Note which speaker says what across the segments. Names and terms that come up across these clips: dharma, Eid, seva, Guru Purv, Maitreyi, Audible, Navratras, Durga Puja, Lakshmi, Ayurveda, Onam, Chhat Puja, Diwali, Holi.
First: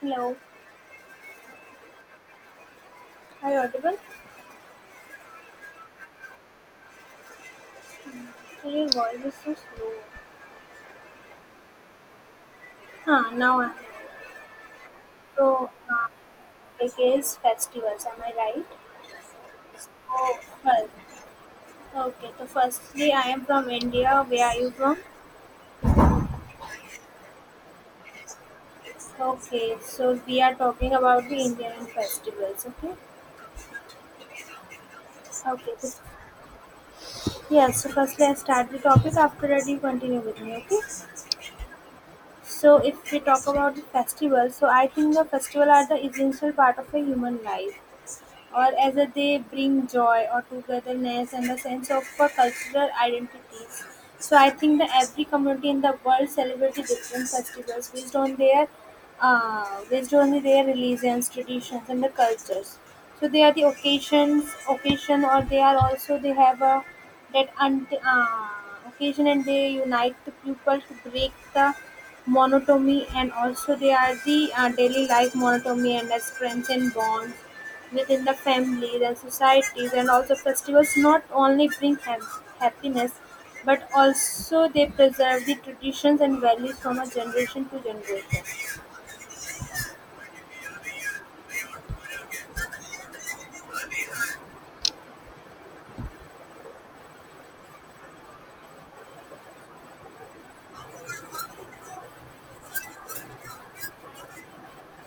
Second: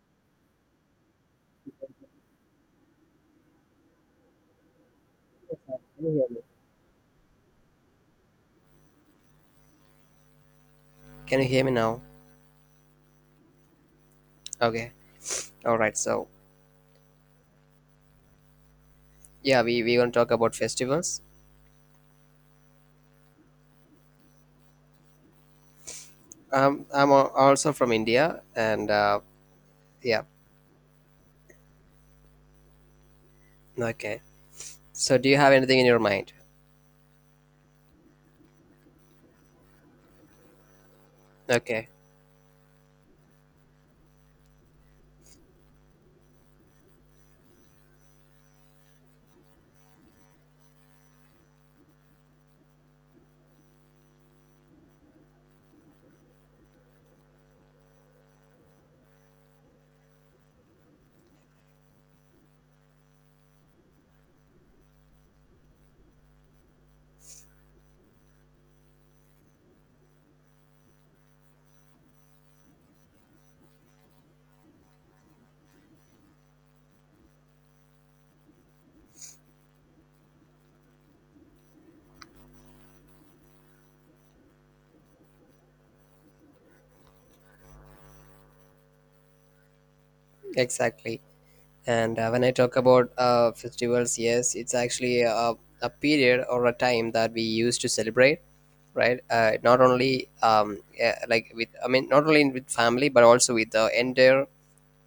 Speaker 1: Hello, hi, Audible.
Speaker 2: Can you hear me?
Speaker 1: Your voice is so slow.
Speaker 2: Can you hear me now?
Speaker 1: Huh, now I'm.
Speaker 2: Okay.
Speaker 1: So,
Speaker 2: All right.
Speaker 1: uh,
Speaker 2: So
Speaker 1: it is festivals, am I right?
Speaker 2: yeah, we we gonna talk
Speaker 1: Oh,
Speaker 2: about
Speaker 1: well.
Speaker 2: festivals.
Speaker 1: Okay, so firstly, I am from India. Where are you from?
Speaker 2: I'm also from India, and
Speaker 1: Okay, so
Speaker 2: yeah.
Speaker 1: we are talking about the Indian festivals, okay?
Speaker 2: Okay. So do you have
Speaker 1: Okay,
Speaker 2: anything in your
Speaker 1: so
Speaker 2: mind?
Speaker 1: yes, so firstly, I start the topic. After that, you continue with me, okay?
Speaker 2: Okay.
Speaker 1: So, if we talk about the festival, so I think the festival are the essential part of a human life. Or as a, they bring joy or togetherness and a sense of cultural identities. So I think that every community in the world celebrates the different festivals based on their religions, traditions, and the cultures. So they are the occasions, occasion, or they are also they have a that occasion, and they unite the people to break the monotony, and also they are the daily life monotony and as friends and bonds within the families and societies, and also festivals not only bring happiness but also they preserve the traditions and values from a generation to generation.
Speaker 2: Exactly. And when I talk about festivals, yes, it's actually a period or a time that we use to celebrate, right? Not only yeah, I mean, not only with family, but also with the entire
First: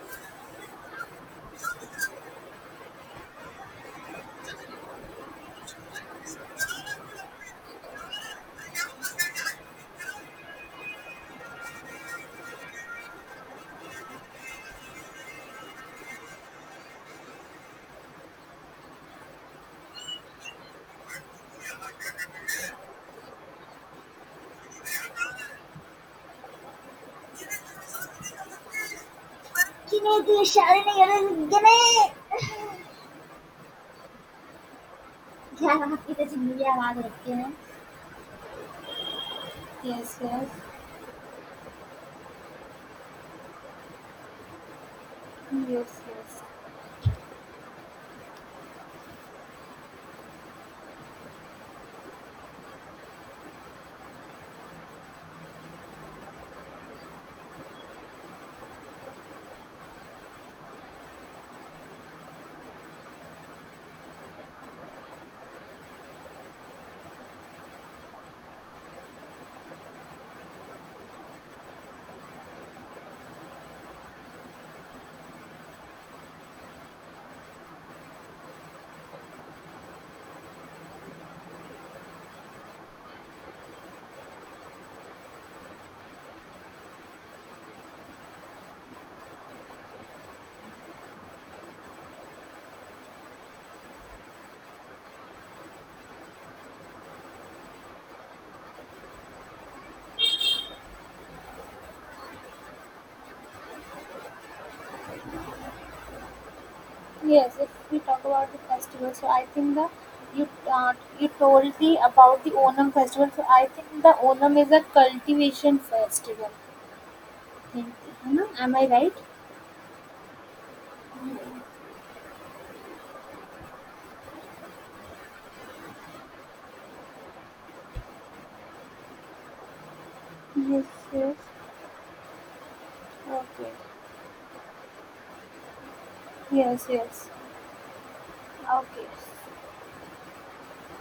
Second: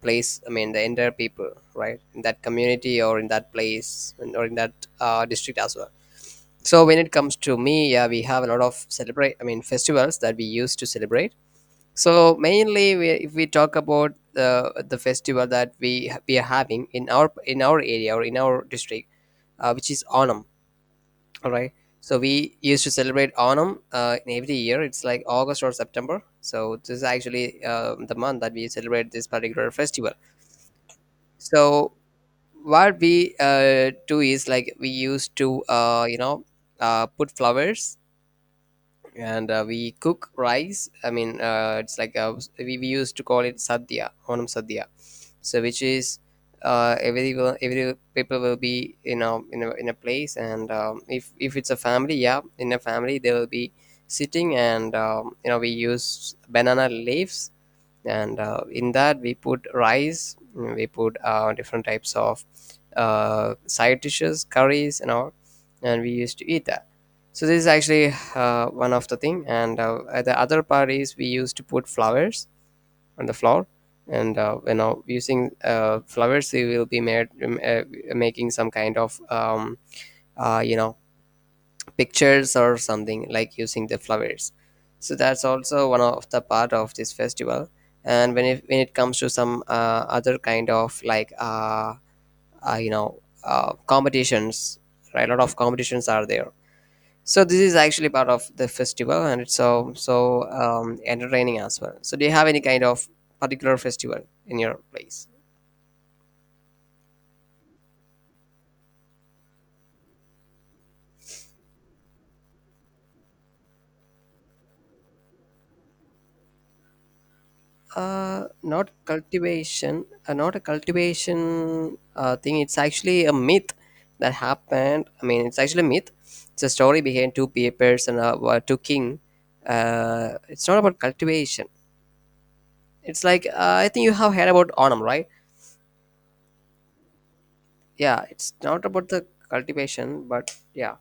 Speaker 2: place, I mean the entire people, right, in that community or in that place or in that district as well. So when it comes to me, yeah, we have a lot of celebrate I mean festivals that we used to celebrate. So mainly if we talk about the festival that we are having in our, in our area or in our district, which is Onam. All right. So we used to celebrate Onam in every year. It's like August or September. So this is actually the month that we celebrate this particular festival.
Speaker 1: किने इतनी शादी नहीं करें
Speaker 2: So
Speaker 1: किने
Speaker 2: what we do is like we used to
Speaker 1: यार आपकी
Speaker 2: you
Speaker 1: तो
Speaker 2: know,
Speaker 1: जिंदगी आवाज
Speaker 2: put
Speaker 1: रखती है.
Speaker 2: flowers, and we
Speaker 1: Yes,
Speaker 2: cook
Speaker 1: yes,
Speaker 2: rice, I mean, it's like we used to call it sadhya, Onam sadhya. So which
Speaker 1: yes,
Speaker 2: is
Speaker 1: yes.
Speaker 2: every every people will be, you know, in a place, and if it's a family, yeah, in a family they will be sitting, and you know, we use banana leaves, and in that we put rice, we put different types of side dishes, curries and all, and we used to eat that. So this is actually one of the thing, and the other part is we used to put flowers on the floor, and you know, using flowers we will be made making some kind of you know, pictures or something like using the flowers. So that's also one of the part of this festival. And when it comes to some other kind of like you know, competitions, right, a lot of competitions are there. So this is actually part of the festival, and it's so so um, entertaining as well. So do you have any kind of particular festival in your place?
Speaker 1: Yes, if we talk about the festival, so I think the you uh, you told me about the Onam festival. So I think the Onam is a cultivation festival. Think, है ना? Am I
Speaker 2: Not
Speaker 1: right?
Speaker 2: cultivation, not a cultivation thing. It's actually a myth that happened. I mean, it's actually a myth. It's a story behind two papers, and were two king. It's not
Speaker 1: Yes,
Speaker 2: about
Speaker 1: yes.
Speaker 2: cultivation. It's like I
Speaker 1: Okay.
Speaker 2: think you have heard about Onam, right?
Speaker 1: Yes, yes.
Speaker 2: Yeah, it's not
Speaker 1: Okay.
Speaker 2: about the cultivation, but yeah,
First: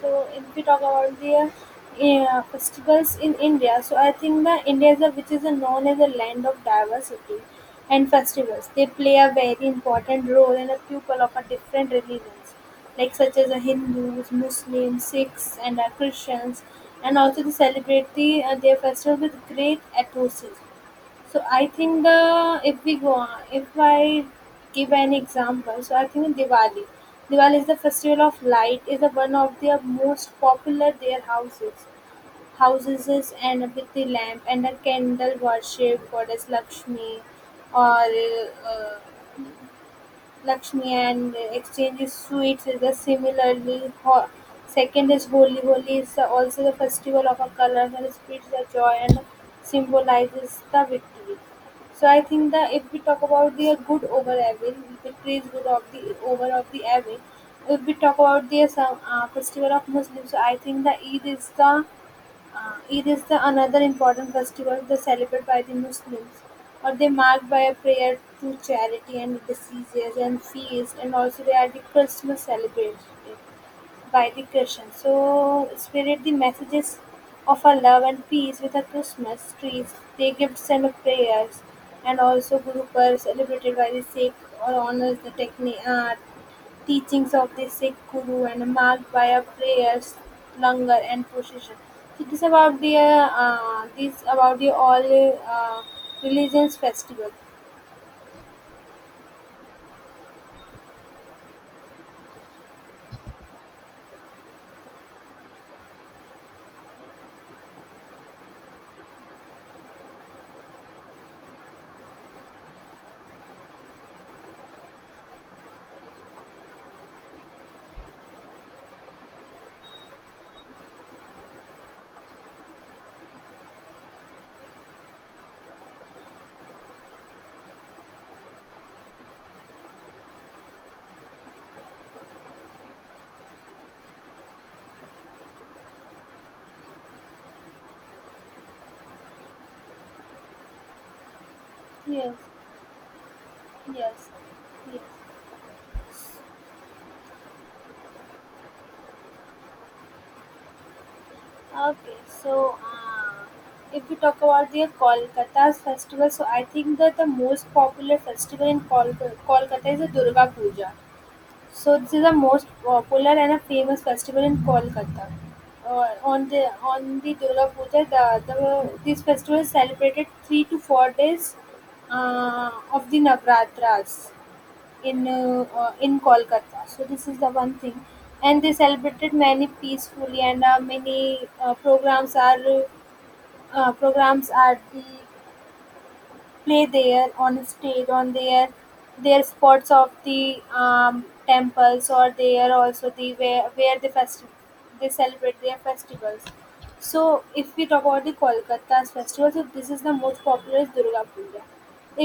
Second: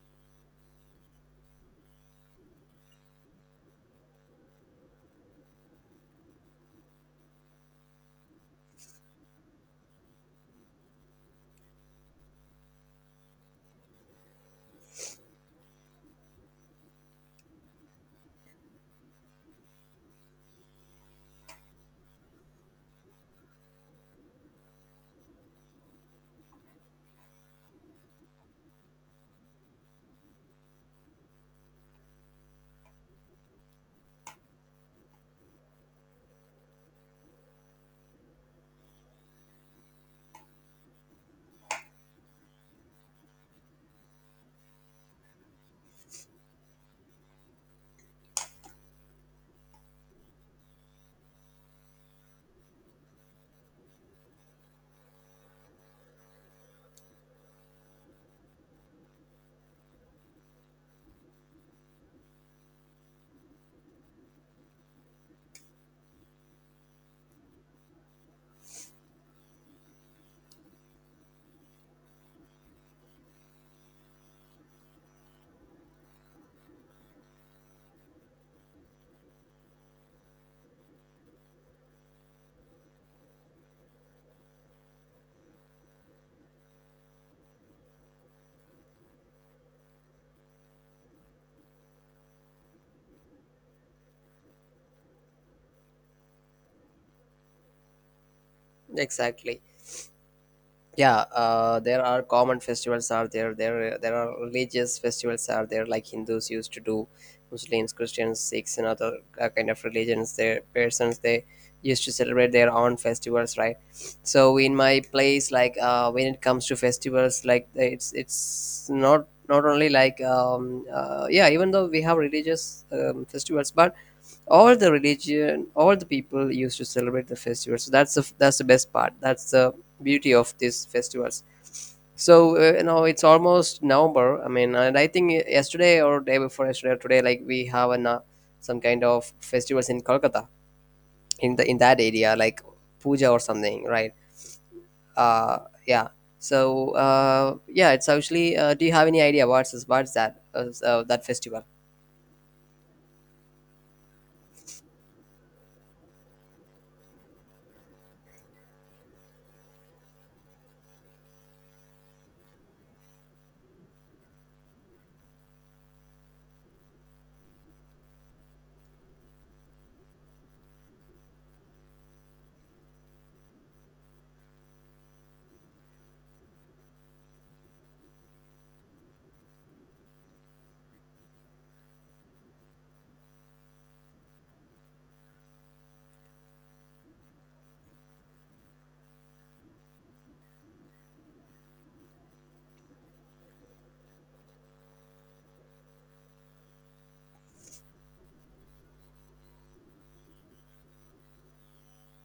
Speaker 1: So if we talk about the festivals in India, so I think the India is a, which is a known as a land of diversity and festivals. They play a very important role in a people of a different religions, like such as a Hindus, Muslims, Sikhs, and Christians, and also they celebrate the, their festival with great enthusiasm. So I think the if we go on, if I give an example, so I think Diwali. Diwali is the festival of light, is the one of their most popular their houses. Houses is and with the lamp and a candle worship goddess Lakshmi or uh, Lakshmi and exchanges sweets is a similarly hot. Second is Holi. Holi is the- also the festival of a colorful spirits the joy and symbolizes the victory. So I think that if we talk about the good over evil, victory is good of the over of the evil. If we talk about the some festival of Muslims, so I think the Eid is the Eid is the another important festival they celebrate by the Muslims, or they mark by a prayer to charity and diseases and feast, and also they are the Christmas celebrated by the Christians. So spirit the messages of our love and peace with our Christmas trees, they gifts and prayers, and also Guru Purv celebrated by the Sikh or honors the technique art teachings of the Sikh Guru and marked by a prayers, langar and procession. So this about the all uh, religions festival.
Speaker 2: exactly. Yeah, there are common festivals are there, there are religious festivals are there, like Hindus used to do, Muslims, Christians, Sikhs, and other kind of religions, their persons, they used to celebrate their own festivals, right? So in my place, like when it comes to festivals, like it's not not only like yeah, even though we have religious festivals, but all the religion, all the people used to celebrate the festival. So that's the, that's the best part, that's the beauty of these festivals. So you know, it's almost November, I mean, and I think yesterday or day before yesterday or today, like we have some kind of festivals in Kolkata, in the, in that
Speaker 1: Yes,
Speaker 2: area, like puja or something, right?
Speaker 1: yes, yes.
Speaker 2: uh yeah so yeah, it's actually do you have any idea what's that that festival?
Speaker 1: Okay, if we talk about the Kolkata's festival, so I think that the most popular festival in Kolkata, Kolkata is the Durga Puja. So this is the most popular and a famous festival in Kolkata. On the Durga Puja, the this festival is celebrated 3 to 4 days of the Navratras in Kolkata. So this is the one thing, and they celebrated many peacefully and many programs are the play there on stage on their spots of the temples or there also the where the they celebrate their festivals. So if we talk about the Kolkata's festival, so this is the most popular is Durga Puja.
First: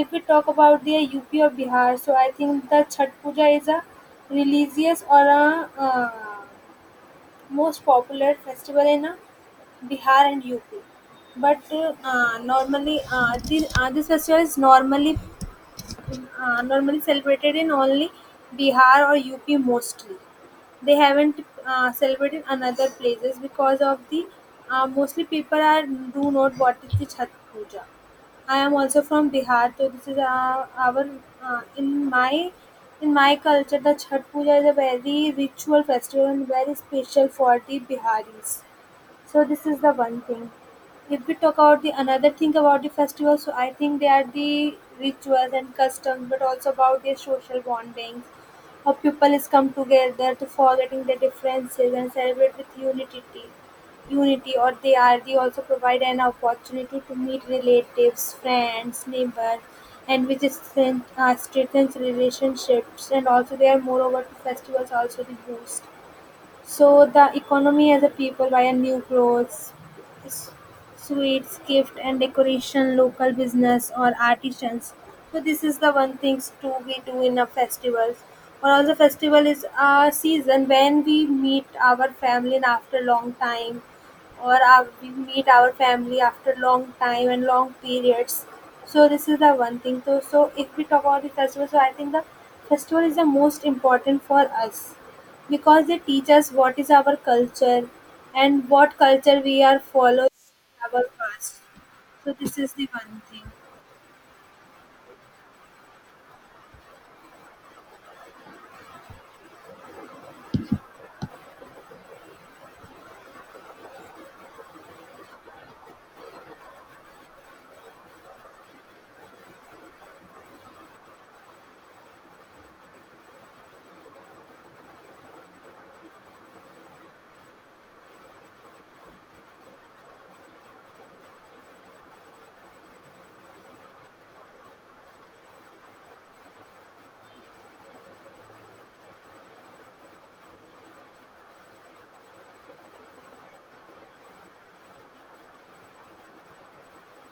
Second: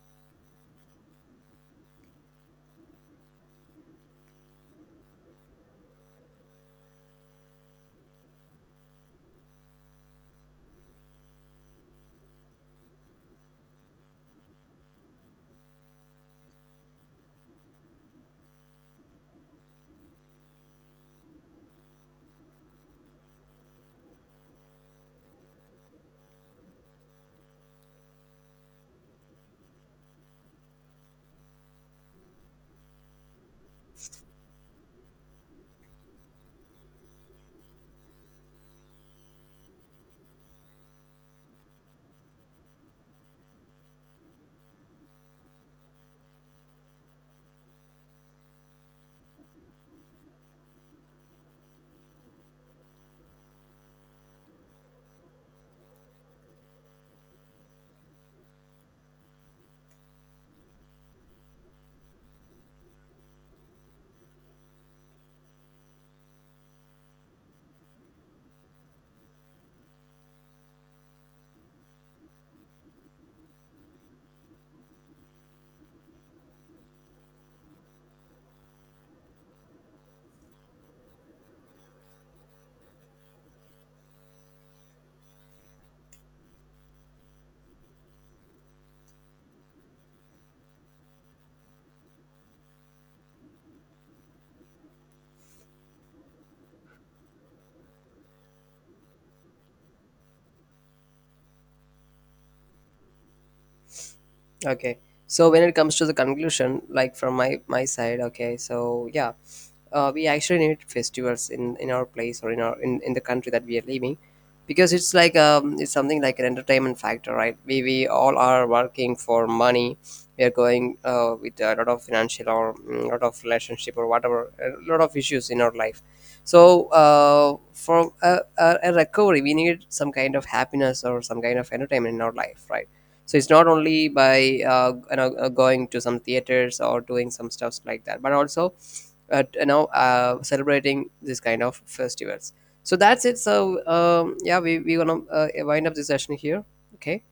Speaker 1: If we talk about the UP or Bihar, so I think the Chhat Puja is a religious or a uh, most popular festival in Bihar and UP. But normally, this festival is normally normally celebrated in only Bihar or UP mostly. They haven't celebrated in other places because of the mostly people are do not what is the Chhat Puja. I am also from Bihar, so this is our, uh, in my in my culture the Chhat Puja is a very ritual festival and very special for the Biharis. So this is the one thing. If we talk about the another thing about the festivals, so I think they are the rituals and customs, but also about their social bondings. How people is come together to forgetting their differences and celebrate with unity. Unity, or they are they also provide an opportunity to meet relatives, friends, neighbors, and which is strength, strengthens relationships. And also, they are moreover to festivals also the boost so the economy as a people via new clothes, s- sweets, gift and decoration, local business or artisans. So this is the one things to we do in a festivals. Or also festival is a season when we meet our family and after long time or our, we meet our family after long time and long periods. So this is the one thing. So, so if we talk about the festival, so I think the festival is the most important for us because they teach us what is our culture and what culture we are following in our past. So this is the one thing.
Speaker 2: Okay. So when it comes to the conclusion, like from my, my side, okay. So yeah, we actually need festivals in our place, or in our, in the country that we are living, because it's like it's something like an entertainment factor, right, we all are working for money, we are going with a lot of financial or a lot of relationship or whatever, a lot of issues in our life. So for a recovery, we need some kind of happiness or some kind of entertainment in our life, right? So it's not only by you know, going to some theaters or doing some stuffs like that, but also you know, celebrating this kind of festivals. So that's it. So yeah, we're gonna wind up this session here. Okay.